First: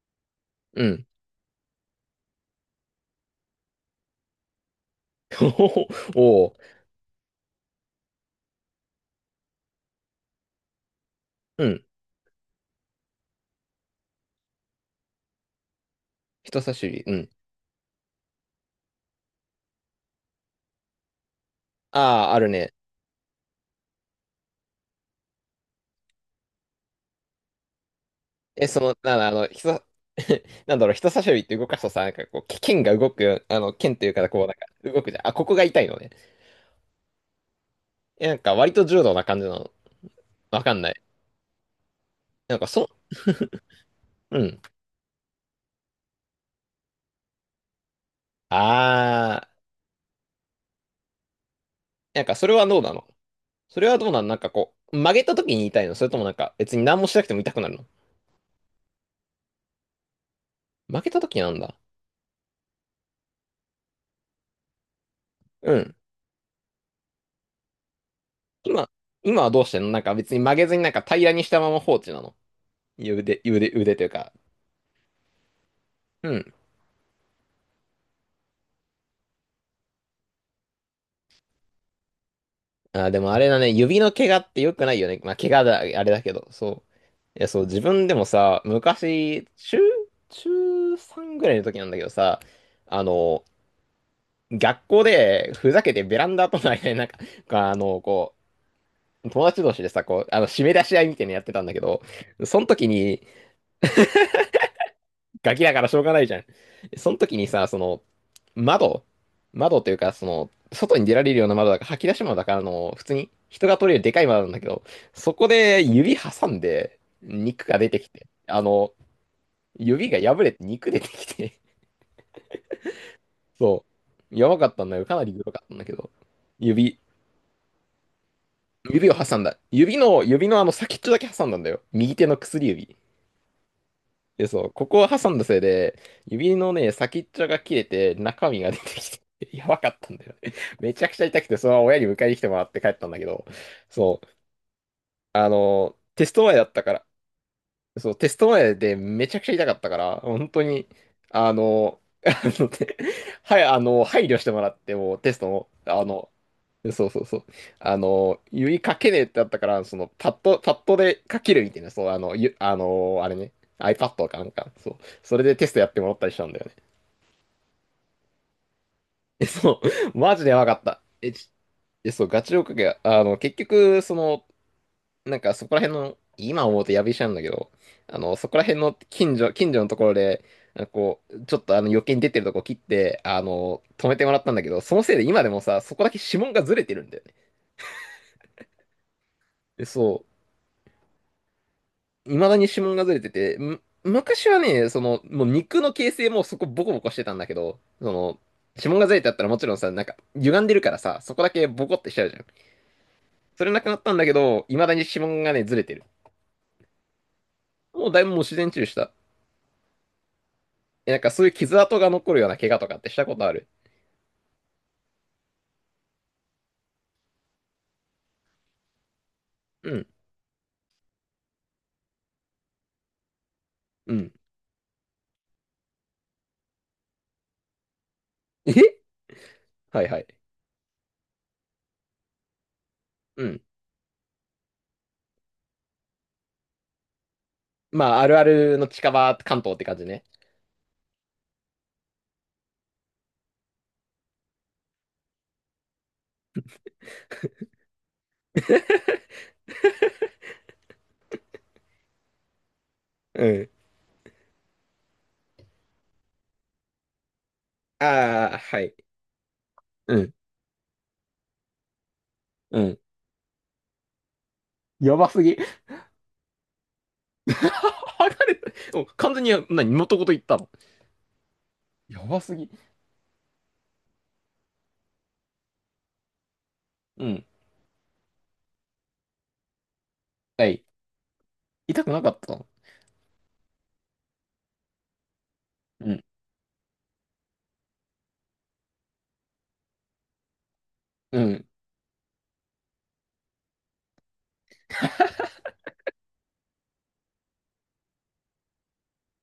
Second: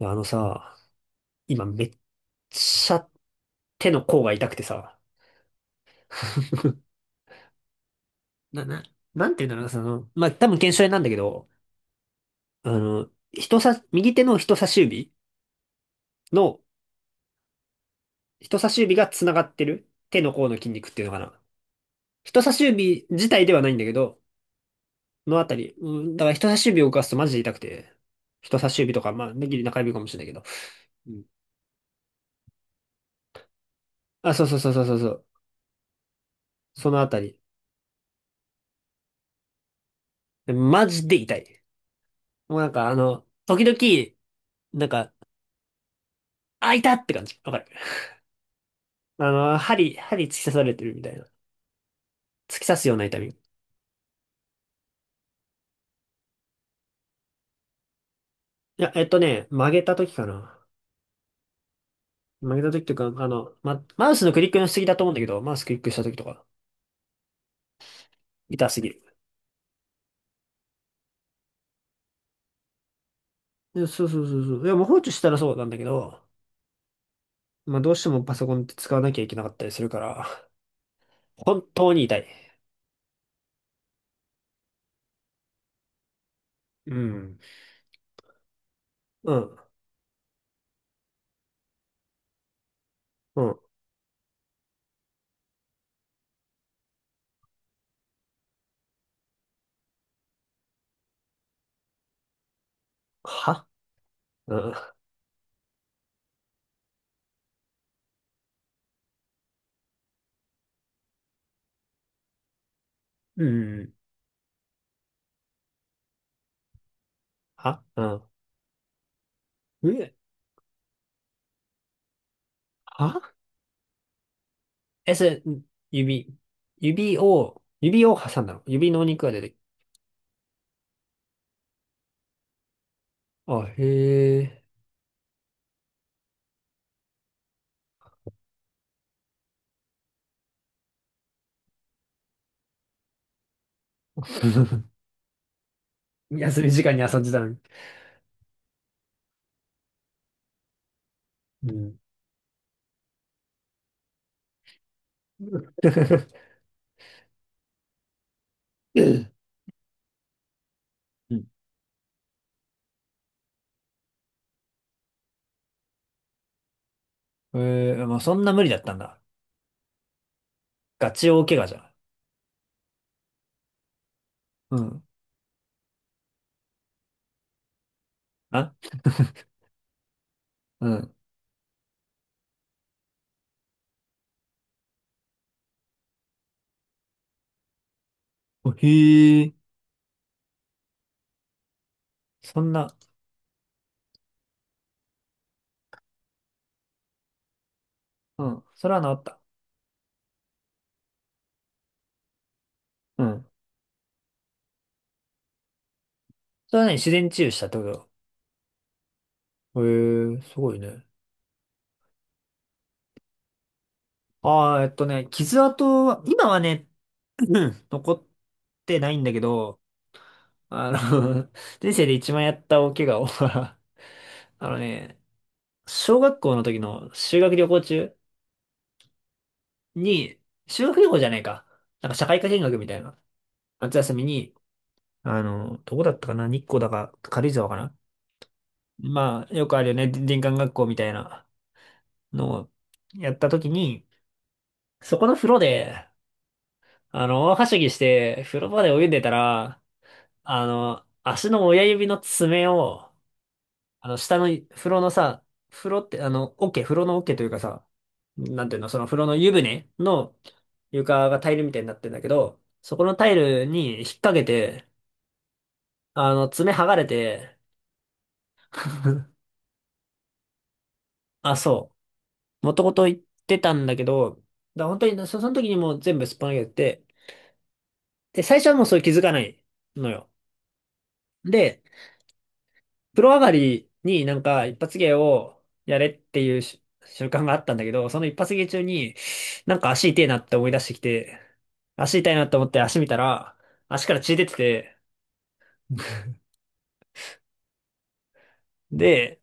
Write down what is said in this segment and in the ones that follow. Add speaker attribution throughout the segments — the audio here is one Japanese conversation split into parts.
Speaker 1: あのさ、
Speaker 2: うん。
Speaker 1: 今めっちゃ手の甲が痛くてさ、
Speaker 2: おお、
Speaker 1: な、な、なんていうんだろうな、その、まあ、多分腱鞘炎なんだけど、
Speaker 2: うん。
Speaker 1: あの、人さ、右手の人差し指の、
Speaker 2: 人差し指。うん。
Speaker 1: 人差し指が繋がってる手の甲の筋肉っていうのかな。
Speaker 2: ああ、あ
Speaker 1: 人
Speaker 2: る
Speaker 1: 差し
Speaker 2: ね。
Speaker 1: 指自体ではないんだけど、のあたり、うん、だから人差し指を動かすとマジで痛くて、人
Speaker 2: え、
Speaker 1: 差し
Speaker 2: その、
Speaker 1: 指とか、
Speaker 2: なん
Speaker 1: ま
Speaker 2: だ、あ
Speaker 1: あ、
Speaker 2: の、
Speaker 1: ネギリ中
Speaker 2: 人、
Speaker 1: 指かもしれないけど、
Speaker 2: なんだろう、人
Speaker 1: う
Speaker 2: 差
Speaker 1: ん。
Speaker 2: し指って動かすとさ、なんかこう、け剣が動く、あの、剣というか、
Speaker 1: あ、
Speaker 2: こ
Speaker 1: そ
Speaker 2: う、
Speaker 1: う
Speaker 2: なん
Speaker 1: そう
Speaker 2: か、
Speaker 1: そうそうそう
Speaker 2: 動
Speaker 1: そ
Speaker 2: くじゃん。
Speaker 1: う、
Speaker 2: あ、ここが痛いのね。
Speaker 1: そのあたり。
Speaker 2: え、なんか、割と柔道な感じなの。わかん
Speaker 1: マ
Speaker 2: ない。
Speaker 1: ジで痛い。
Speaker 2: なん
Speaker 1: もう
Speaker 2: か、
Speaker 1: なん
Speaker 2: そ、
Speaker 1: かあの、時々、
Speaker 2: うん。
Speaker 1: なんか、あ、いたって感じ。わかる。あ
Speaker 2: ああ、
Speaker 1: の、針突き刺されてるみたいな。
Speaker 2: なんか、それ
Speaker 1: 突
Speaker 2: は
Speaker 1: き刺
Speaker 2: どう
Speaker 1: す
Speaker 2: な
Speaker 1: ような
Speaker 2: の
Speaker 1: 痛み。い
Speaker 2: それはどうなのなんかこう、曲げた時に痛いの？それともなんか、別に何もしなくても痛くなるの？
Speaker 1: や、えっとね、曲げた時かな。
Speaker 2: 曲げた時なんだ。
Speaker 1: 曲げた時というか、あの、マウスのクリックのしすぎだと思うんだけど、マウスク
Speaker 2: う
Speaker 1: リック
Speaker 2: ん。
Speaker 1: した時とか、痛すぎ
Speaker 2: 今、
Speaker 1: る。
Speaker 2: 今はどうしてんの？なんか別に曲げずになんか平らにしたまま放置なの？腕、腕、
Speaker 1: いや
Speaker 2: 腕と
Speaker 1: そ
Speaker 2: い
Speaker 1: う
Speaker 2: う
Speaker 1: そう
Speaker 2: か、
Speaker 1: そうそう。いや、もう放置したらそうなんだけど、
Speaker 2: うん。
Speaker 1: まあ、どうしてもパソコンって使わなきゃいけなかったりするから、本当に痛い。
Speaker 2: あ、でもあれだね、指の怪我って良くないよね。まあ、怪我だ、あれだけど、そ
Speaker 1: う
Speaker 2: う。
Speaker 1: ん。
Speaker 2: いや、そう、自分でもさ、
Speaker 1: う
Speaker 2: 昔、
Speaker 1: ん。
Speaker 2: 中、中3ぐらいの時なんだけどさ、あ
Speaker 1: う
Speaker 2: の、
Speaker 1: ん。
Speaker 2: 学校でふざけてベランダとの間になんか、あの、こう、友達同士でさ、こう、あの、締め出し合いみたいなのやってたんだけど、その時に、
Speaker 1: はうん。
Speaker 2: ガキだからしょうがないじゃん。その時にさ、その、窓、窓というか、その、外に出られるような窓だから、吐き出し窓だから、あの、普通に
Speaker 1: う
Speaker 2: 人が取
Speaker 1: ん。
Speaker 2: れるでかい窓なんだけど、そこで指挟んで、肉が
Speaker 1: は
Speaker 2: 出てきて、
Speaker 1: う
Speaker 2: あの、
Speaker 1: ん。
Speaker 2: 指
Speaker 1: え
Speaker 2: が破れて肉出てきて、
Speaker 1: は
Speaker 2: そう、やばかったんだよ。
Speaker 1: え、
Speaker 2: かな
Speaker 1: そ
Speaker 2: りグ
Speaker 1: れ、
Speaker 2: ロかったんだけど、
Speaker 1: 指、
Speaker 2: 指、
Speaker 1: 指を挟んだの。指のお
Speaker 2: 指を
Speaker 1: 肉が
Speaker 2: 挟
Speaker 1: 出
Speaker 2: んだ。
Speaker 1: て
Speaker 2: 指の、指のあの先っちょだけ挟んだんだよ。右手の薬指。
Speaker 1: あ、へ
Speaker 2: で、
Speaker 1: え。
Speaker 2: そう、ここを挟んだせいで、指のね、先っちょが切れて、中身が出てきて、やばかったんだよね。めちゃくちゃ痛くて、そのまま親に迎えに来てもらって帰ったんだけど、そう、あの、テスト前
Speaker 1: 休
Speaker 2: だ
Speaker 1: み
Speaker 2: った
Speaker 1: 時
Speaker 2: か
Speaker 1: 間に
Speaker 2: ら、
Speaker 1: 遊んでたのに。
Speaker 2: そう、テスト前でめちゃくちゃ痛かったから、本当に、あ
Speaker 1: うん。
Speaker 2: の、あの、てはい、あの、配慮してもらって、もうテストも、あの、そうそうそう、あの、指かけねえってあったから、その、パッド、パッドで
Speaker 1: う
Speaker 2: 書
Speaker 1: ん。
Speaker 2: けるみたいな、そう、あの、ゆ、あの、あれね、iPad かなんか、そう、それでテストやってもらったりしたんだよね。
Speaker 1: えー、まあ、そんな無理だったんだ。
Speaker 2: え、そう、マジでやばかった。
Speaker 1: ガチ
Speaker 2: え、
Speaker 1: 大
Speaker 2: ち
Speaker 1: 怪我じゃん。
Speaker 2: え、そう、ガチで追っかけ、あの、結局、その、
Speaker 1: うん。
Speaker 2: なんかそこら辺の、今思うとやびしゃんだけど、あの、そこら
Speaker 1: あ
Speaker 2: 辺の近所、近所のところで、なん
Speaker 1: う
Speaker 2: か
Speaker 1: ん。
Speaker 2: こう、ちょっとあの余計に出てるとこ切って、あの、止めてもらったんだけど、そのせいで今でもさ、そこだけ指紋がずれてるんだよね。
Speaker 1: おへえ。
Speaker 2: で、そう、未だ
Speaker 1: そ
Speaker 2: に
Speaker 1: ん
Speaker 2: 指紋
Speaker 1: な、
Speaker 2: がずれてて、む昔はね、その、もう肉の形成もそこボコボコしてたんだけど、その、
Speaker 1: うん。
Speaker 2: 指
Speaker 1: それ
Speaker 2: 紋
Speaker 1: は
Speaker 2: がず
Speaker 1: 治
Speaker 2: れ
Speaker 1: っ
Speaker 2: てあっ
Speaker 1: た？
Speaker 2: たらもちろんさ、なんか歪んでるからさ、そこだけボコってしちゃうじゃん。
Speaker 1: うん。
Speaker 2: それなくなったんだけど、未だに指紋がね、ずれてる。
Speaker 1: それはね、自然治癒したってこ
Speaker 2: も
Speaker 1: と？
Speaker 2: うだいぶもう自然治癒した。
Speaker 1: だへえ、すごいね。
Speaker 2: え、なんかそういう傷跡が残るような怪我とかってしたことある？
Speaker 1: ああ、えっとね、傷跡は、今はね、うん残ってないんだけど、
Speaker 2: うん、
Speaker 1: あの、人生で一番やった大怪我を
Speaker 2: うん。
Speaker 1: あのね、小学校の時の修学旅行中
Speaker 2: え はいはい。
Speaker 1: に、修学旅行じゃないか。なんか社会科見学みたいな。
Speaker 2: うん。
Speaker 1: 夏休みに、あの、どこだったかな、日光だか軽井沢かな。
Speaker 2: まあ、あるあるの近場
Speaker 1: まあ、
Speaker 2: 関
Speaker 1: よ
Speaker 2: 東
Speaker 1: く
Speaker 2: っ
Speaker 1: あ
Speaker 2: て
Speaker 1: るよ
Speaker 2: 感じ
Speaker 1: ね。で
Speaker 2: ね。
Speaker 1: 林間学校みたいなのをやった時に、そこの風呂で、あの、大はしゃぎして、風呂場で泳いで たら、あの、足の親指の爪を、
Speaker 2: うん。
Speaker 1: あの、下の風呂のさ、風呂って、あの、桶、風呂の桶というかさ、
Speaker 2: ああ、
Speaker 1: なんてい
Speaker 2: は
Speaker 1: うの、
Speaker 2: い。
Speaker 1: その風呂の湯船
Speaker 2: うん、
Speaker 1: の床がタイルみたいになってんだけど、
Speaker 2: う
Speaker 1: そ
Speaker 2: ん。
Speaker 1: このタイルに引っ掛けて、
Speaker 2: やばすぎ。
Speaker 1: あの、爪剥がれて、
Speaker 2: 剥がれた。もう完全に、な、元ごと言ったの？
Speaker 1: あ、そ
Speaker 2: やばす
Speaker 1: う、
Speaker 2: ぎ。
Speaker 1: もともと言ってたんだけど、だから本当にそ、その時にもう全部すっぱ抜けてて、
Speaker 2: うん。
Speaker 1: で、最初はもうそれ気づかないのよ。
Speaker 2: はい。
Speaker 1: で、
Speaker 2: 痛くなかったの？
Speaker 1: プロ上がりになんか一発芸をやれ
Speaker 2: う
Speaker 1: っ
Speaker 2: ん、
Speaker 1: ていうし習慣があったんだけど、その一発芸中になんか足痛いなって思い出してき
Speaker 2: う
Speaker 1: て、
Speaker 2: ん、
Speaker 1: 足痛いなって思って足見たら、足から血出てて、で、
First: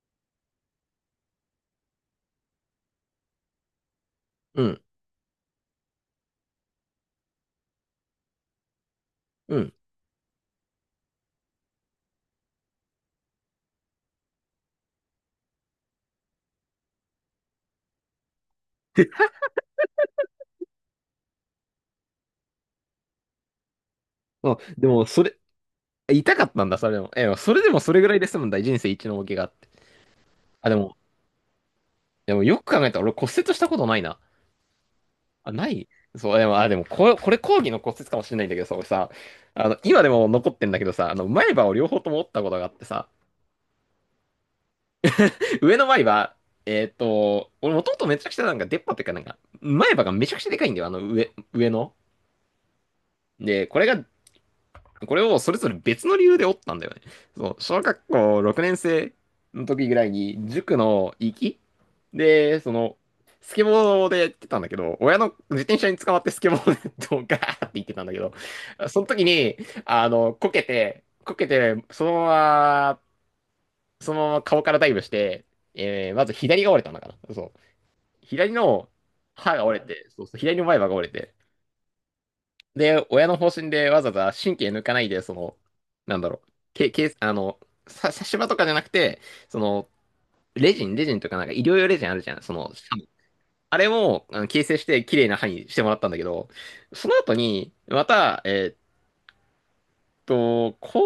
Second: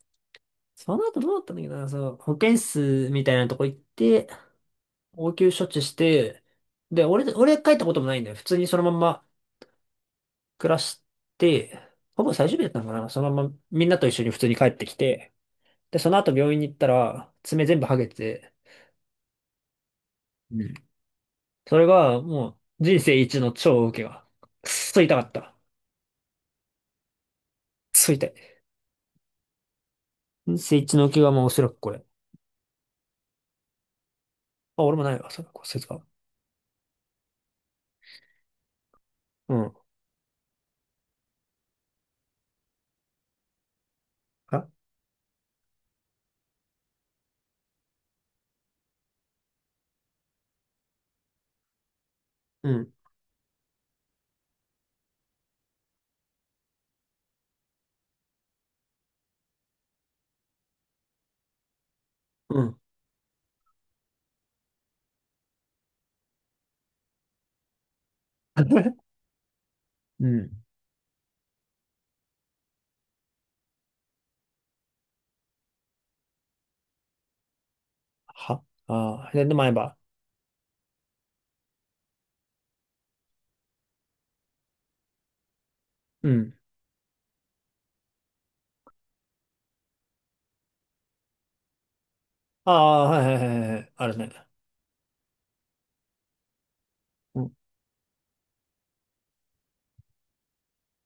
Speaker 1: その後どうだったんだっけどな、その保健室みたいなとこ行って、
Speaker 2: うん、
Speaker 1: 応急処置して、で、俺帰ったこともないんだよ。普通にそのまんま
Speaker 2: うん。
Speaker 1: 暮らして、ほぼ最終日だったのかな。そのままみんなと一緒に普通に帰ってきて、で、その後病院に行ったら、爪全部剥げてて、それが、もう、人生一の超受けが。
Speaker 2: あ、
Speaker 1: くっ
Speaker 2: で
Speaker 1: そ
Speaker 2: も、
Speaker 1: 痛か
Speaker 2: そ
Speaker 1: っ
Speaker 2: れ、
Speaker 1: た。くっ
Speaker 2: 痛かったんだ、それでも。え、それでもそれぐ
Speaker 1: そ
Speaker 2: らい
Speaker 1: 痛
Speaker 2: で済むん
Speaker 1: い。
Speaker 2: だ、人生一の大怪我って。
Speaker 1: 人
Speaker 2: あ、で
Speaker 1: 生一
Speaker 2: も、
Speaker 1: の受けが、まあ、おそらくこれ。
Speaker 2: でもよく考えたら俺骨折したことないな。
Speaker 1: あ、俺もないわ、それ、
Speaker 2: あ、な
Speaker 1: 骨折
Speaker 2: い？
Speaker 1: が。
Speaker 2: そう、でも、あ、でもこれ、これ講義の骨折かもしれないんだけどさ、俺さ、
Speaker 1: う
Speaker 2: あ
Speaker 1: ん。
Speaker 2: の、今でも残ってんだけどさ、あの、前歯を両方とも折ったことがあってさ、
Speaker 1: あ、
Speaker 2: 上の前歯、えーっと、俺もともとめちゃくちゃなんか出っ歯っていうかなんか、前歯がめちゃくちゃでかいんだよ、あの上、上の。
Speaker 1: うん。
Speaker 2: で、これがこれをそれぞれ別の理由で折ったんだよね。そう、小学校6年生の時ぐらいに、塾の行きで、
Speaker 1: う
Speaker 2: そ
Speaker 1: ん。
Speaker 2: の、スケボーでやってたんだけど、親の自転車に捕まってスケボーでドガーって行ってたんだけど、その時に、あ
Speaker 1: う
Speaker 2: の、こ
Speaker 1: ん。
Speaker 2: けて、こけて、ま、そのまま顔からダイブして、まず左が折れたんだからそう。左
Speaker 1: は、
Speaker 2: の
Speaker 1: あー、で、で、
Speaker 2: 歯が
Speaker 1: 前
Speaker 2: 折れ
Speaker 1: 歯。
Speaker 2: て、そうそう、左の前歯が折れて、で、親の方針でわざわざ神経抜かないで、その、なんだ
Speaker 1: う
Speaker 2: ろう、
Speaker 1: ん。
Speaker 2: け、け、あの、さ、差し歯とかじゃなくて、その、レジン、レジンとかなんか医療用レジンあるじゃん。その、
Speaker 1: ああ、はいはいはい
Speaker 2: あ
Speaker 1: は
Speaker 2: れ
Speaker 1: い。ある
Speaker 2: も、あの、
Speaker 1: ね。
Speaker 2: 形成して綺麗な歯にしてもらったんだけど、その後
Speaker 1: うん。
Speaker 2: に、また、こ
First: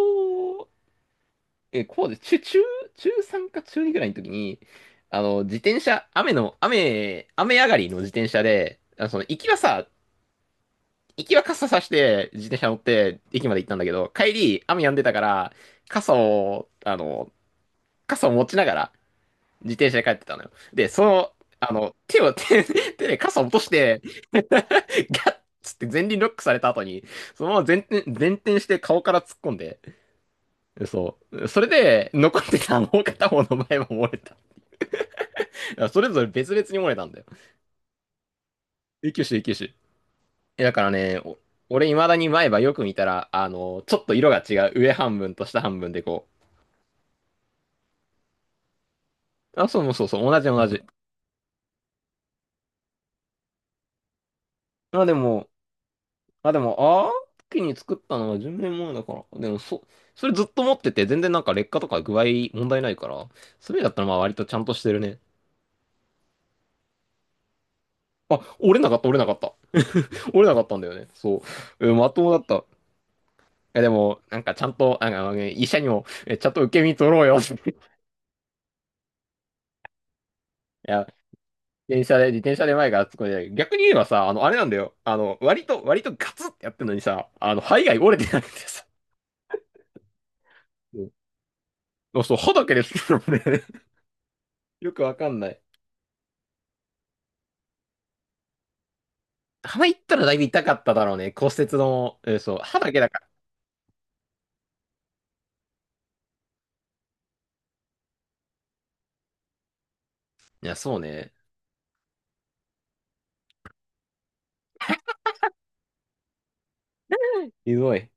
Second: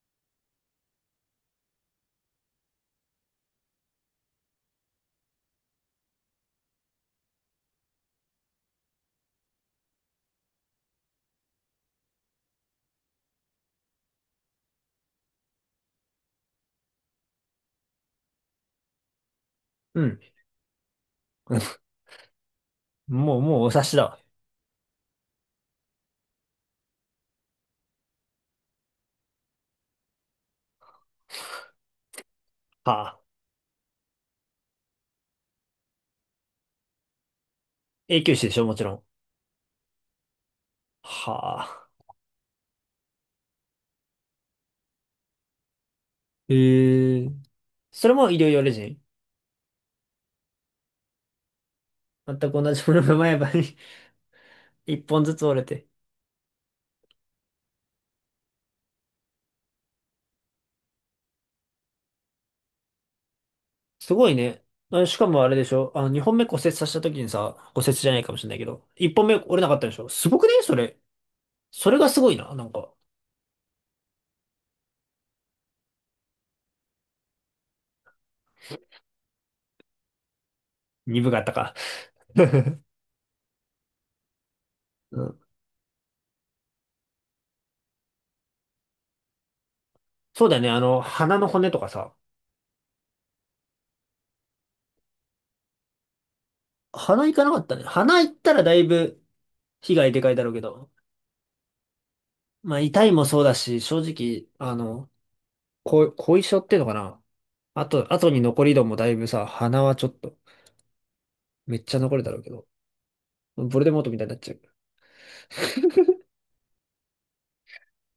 Speaker 2: う、え、こうで、中、中、中3か中2ぐらいの時に、あの、自転車、雨の、雨、雨上がりの自転車で、あのその行きはさ、行きは傘さして自転車乗って駅まで行ったんだけど、帰り雨止んでたから、傘を、あの、傘を持ちながら自転車
Speaker 1: う
Speaker 2: で帰っ
Speaker 1: ん。
Speaker 2: てたのよ。で、その、あの、手を、手、手で
Speaker 1: も
Speaker 2: 傘
Speaker 1: う、
Speaker 2: を落
Speaker 1: も
Speaker 2: と
Speaker 1: うお
Speaker 2: し
Speaker 1: 察し
Speaker 2: て、
Speaker 1: だわ。
Speaker 2: ガッつって前輪ロックされた後に、そのまま前転、前転して顔から突っ込んで、そう。それで、残ってたも
Speaker 1: は
Speaker 2: う
Speaker 1: あ。
Speaker 2: 片方の前も漏れた。それぞれ別々に漏れたんだよ。
Speaker 1: 永久歯でしょ、もちろん。
Speaker 2: 救急車、救急車。えだからね、お
Speaker 1: は
Speaker 2: 俺
Speaker 1: あ。
Speaker 2: 未だに前歯よく見たら、あの、ちょっと色が違う。上半分と下半分でこ
Speaker 1: へえ。それも医療用レジン？
Speaker 2: う。あ、そうもそうそう、同じ同じ。
Speaker 1: 全く同じものが前歯に
Speaker 2: ま
Speaker 1: 一
Speaker 2: あで
Speaker 1: 本ずつ
Speaker 2: も、
Speaker 1: 折れて。
Speaker 2: まあでも、ああ、時に作ったのは10年前だから。でも、そ、それずっと持ってて、全然なんか劣化とか具合問題ないから、それだったら
Speaker 1: す
Speaker 2: まあ
Speaker 1: ご
Speaker 2: 割
Speaker 1: い
Speaker 2: とちゃ
Speaker 1: ね。
Speaker 2: んとしてる
Speaker 1: あし
Speaker 2: ね。
Speaker 1: かもあれでしょあの、2本目骨折させた時にさ、骨折じゃないかも
Speaker 2: あ、
Speaker 1: しれないけ
Speaker 2: 折れ
Speaker 1: ど、
Speaker 2: なかった、
Speaker 1: 1
Speaker 2: 折れな
Speaker 1: 本
Speaker 2: か
Speaker 1: 目
Speaker 2: った。
Speaker 1: 折れなかったでしょ、すご
Speaker 2: 折れ
Speaker 1: く
Speaker 2: な
Speaker 1: ね
Speaker 2: かっ
Speaker 1: そ
Speaker 2: たんだよ
Speaker 1: れ。
Speaker 2: ね。そう。
Speaker 1: そ
Speaker 2: うん
Speaker 1: れ
Speaker 2: ま
Speaker 1: が
Speaker 2: と
Speaker 1: す
Speaker 2: も
Speaker 1: ご
Speaker 2: だ
Speaker 1: い
Speaker 2: っ
Speaker 1: な。
Speaker 2: た。
Speaker 1: なんか、
Speaker 2: え、でも、なんかちゃんと、なんか、ね、医者にも、え、ちゃんと受け身取ろうよって。いや、
Speaker 1: 鈍かったか。
Speaker 2: 電車で、自転車で 前から突っ込んでない、逆に言えばさ、あの、あれなんだよ。あ
Speaker 1: う
Speaker 2: の、
Speaker 1: ん。
Speaker 2: 割とガツってやってんのにさ、あの、肺が折れてなくてさ。
Speaker 1: そうだよね。あ
Speaker 2: う
Speaker 1: の、
Speaker 2: んあ
Speaker 1: 鼻の骨とかさ。
Speaker 2: そう、そう歯だけですけどね。よくわかんない。
Speaker 1: 鼻行かなかったね。鼻行ったらだいぶ
Speaker 2: 鼻行
Speaker 1: 被
Speaker 2: っ
Speaker 1: 害
Speaker 2: た
Speaker 1: で
Speaker 2: ら
Speaker 1: か
Speaker 2: だ
Speaker 1: い
Speaker 2: いぶ
Speaker 1: だろうけ
Speaker 2: 痛かっ
Speaker 1: ど。
Speaker 2: ただろうね。骨折の、え、そう、
Speaker 1: ま
Speaker 2: 歯
Speaker 1: あ、
Speaker 2: だけ
Speaker 1: 痛
Speaker 2: だ
Speaker 1: い
Speaker 2: か
Speaker 1: も
Speaker 2: ら。
Speaker 1: そうだし、正直、あの、後遺症っていうのかな。あと、後に残り度もだいぶさ、鼻はちょっと、
Speaker 2: いや、そうね。
Speaker 1: めっちゃ残るだろうけど。ボルデモートみたいになっちゃう。
Speaker 2: ひどい。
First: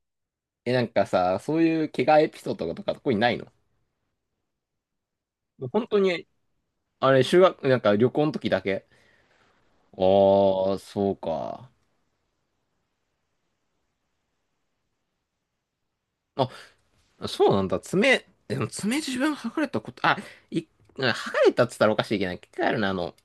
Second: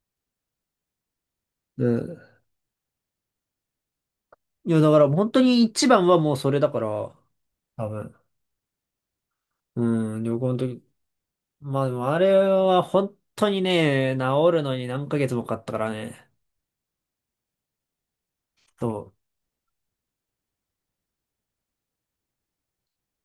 Speaker 2: え、なんかさ、そう
Speaker 1: う
Speaker 2: いう怪我エ
Speaker 1: ん。
Speaker 2: ピソードとか特にないの？
Speaker 1: いや、だから本当に
Speaker 2: 本
Speaker 1: 一
Speaker 2: 当
Speaker 1: 番は
Speaker 2: に、
Speaker 1: もうそれだから、
Speaker 2: あれ、修学、なん
Speaker 1: 多
Speaker 2: か旅
Speaker 1: 分。
Speaker 2: 行の時だけ。
Speaker 1: うん、旅行の
Speaker 2: ああ、
Speaker 1: 時。
Speaker 2: そうか。
Speaker 1: まあでもあれは本当にね、治るのに何ヶ月もかかったからね。
Speaker 2: あ、そうなんだ。爪、でも
Speaker 1: そ
Speaker 2: 爪自分剥がれたこと、あ、い、剥がれたっつったらおかしいけど、一回あるな、あの、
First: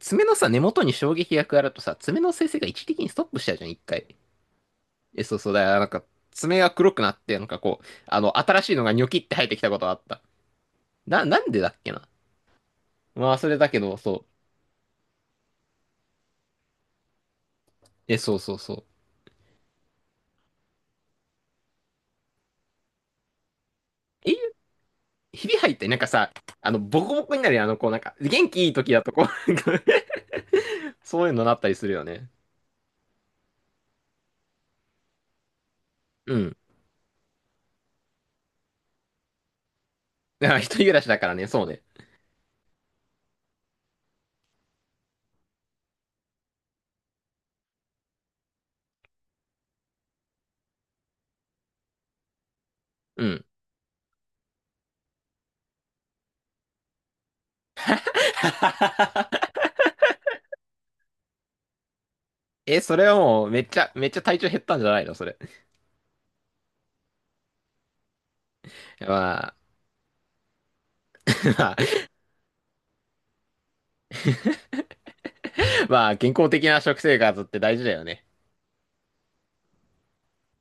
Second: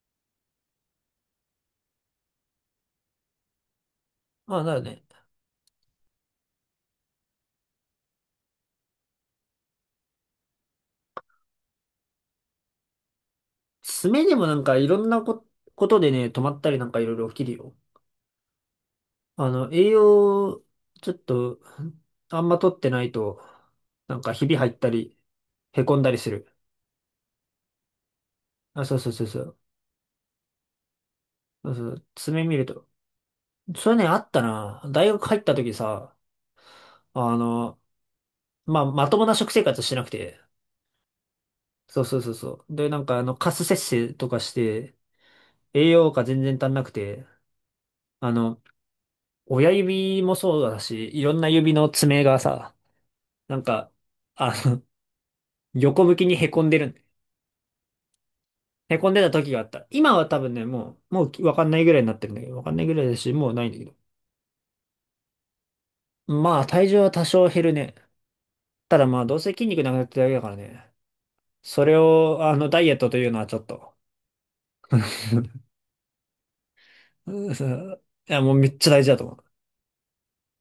Speaker 2: 爪のさ、根元に衝撃が加わるとさ、爪の生成が一時的にストップしちゃうじゃん、一回。
Speaker 1: う。まあだよね。
Speaker 2: え、そうそうだよ。なんか、爪が黒くなって、なんかこう、あの、新しいのがニョキって生えてきたことがあった。な、なんでだっけな。まあ、それだけど、
Speaker 1: 爪
Speaker 2: そ
Speaker 1: で
Speaker 2: う。
Speaker 1: もなんかいろんなこ、ことでね、止まったりなんかいろいろ起きるよ。
Speaker 2: え、そうそうそう。
Speaker 1: あの、栄養、ちょっと、あんま取ってないと、なんか
Speaker 2: え、
Speaker 1: ひび入ったり、
Speaker 2: ひび入っ
Speaker 1: へ
Speaker 2: て、な
Speaker 1: こ
Speaker 2: ん
Speaker 1: ん
Speaker 2: か
Speaker 1: だりす
Speaker 2: さ、
Speaker 1: る。
Speaker 2: あの、ボコボコになるよ、あの、こう、なんか、元気いい
Speaker 1: あ、
Speaker 2: 時
Speaker 1: そう
Speaker 2: だ
Speaker 1: そ
Speaker 2: と、
Speaker 1: う
Speaker 2: こ
Speaker 1: そうそ
Speaker 2: う、
Speaker 1: う。
Speaker 2: なんか そういうのなった
Speaker 1: そう
Speaker 2: りす
Speaker 1: そ
Speaker 2: るよ
Speaker 1: う、
Speaker 2: ね。
Speaker 1: 爪見ると。それね、あったな。大学入った時さ、
Speaker 2: うん。
Speaker 1: あの、まあ、まともな食生活してなくて。
Speaker 2: だから一人暮らしだからね、そうね。
Speaker 1: そうそうそうそう。で、なんか、あの、カス摂取とかして、栄養価全然足んなくて、あの、親指もそうだし、いろんな指の爪がさ、
Speaker 2: うん。
Speaker 1: なんか、あの、横向きにへこんでるへこんでた時 があった。今は多分ね、もう、もうわかんないぐらいになってるんだけど、わかん
Speaker 2: え、
Speaker 1: ないぐ
Speaker 2: そ
Speaker 1: ら
Speaker 2: れ
Speaker 1: い
Speaker 2: は
Speaker 1: だし、
Speaker 2: もう
Speaker 1: もう
Speaker 2: め
Speaker 1: な
Speaker 2: っ
Speaker 1: いん
Speaker 2: ち
Speaker 1: だけ
Speaker 2: ゃ、
Speaker 1: ど。
Speaker 2: めっちゃ体調減ったんじゃないの？それ。
Speaker 1: まあ、体重は多少減るね。ただ
Speaker 2: ま
Speaker 1: まあ、どうせ
Speaker 2: あ、
Speaker 1: 筋肉なくなってるだけだからね。
Speaker 2: まあ、
Speaker 1: それを、あの、ダイエットというのはちょっと。
Speaker 2: まあ健康的な食生 活って大事だよね。
Speaker 1: いや、もうめっちゃ大事だと思う。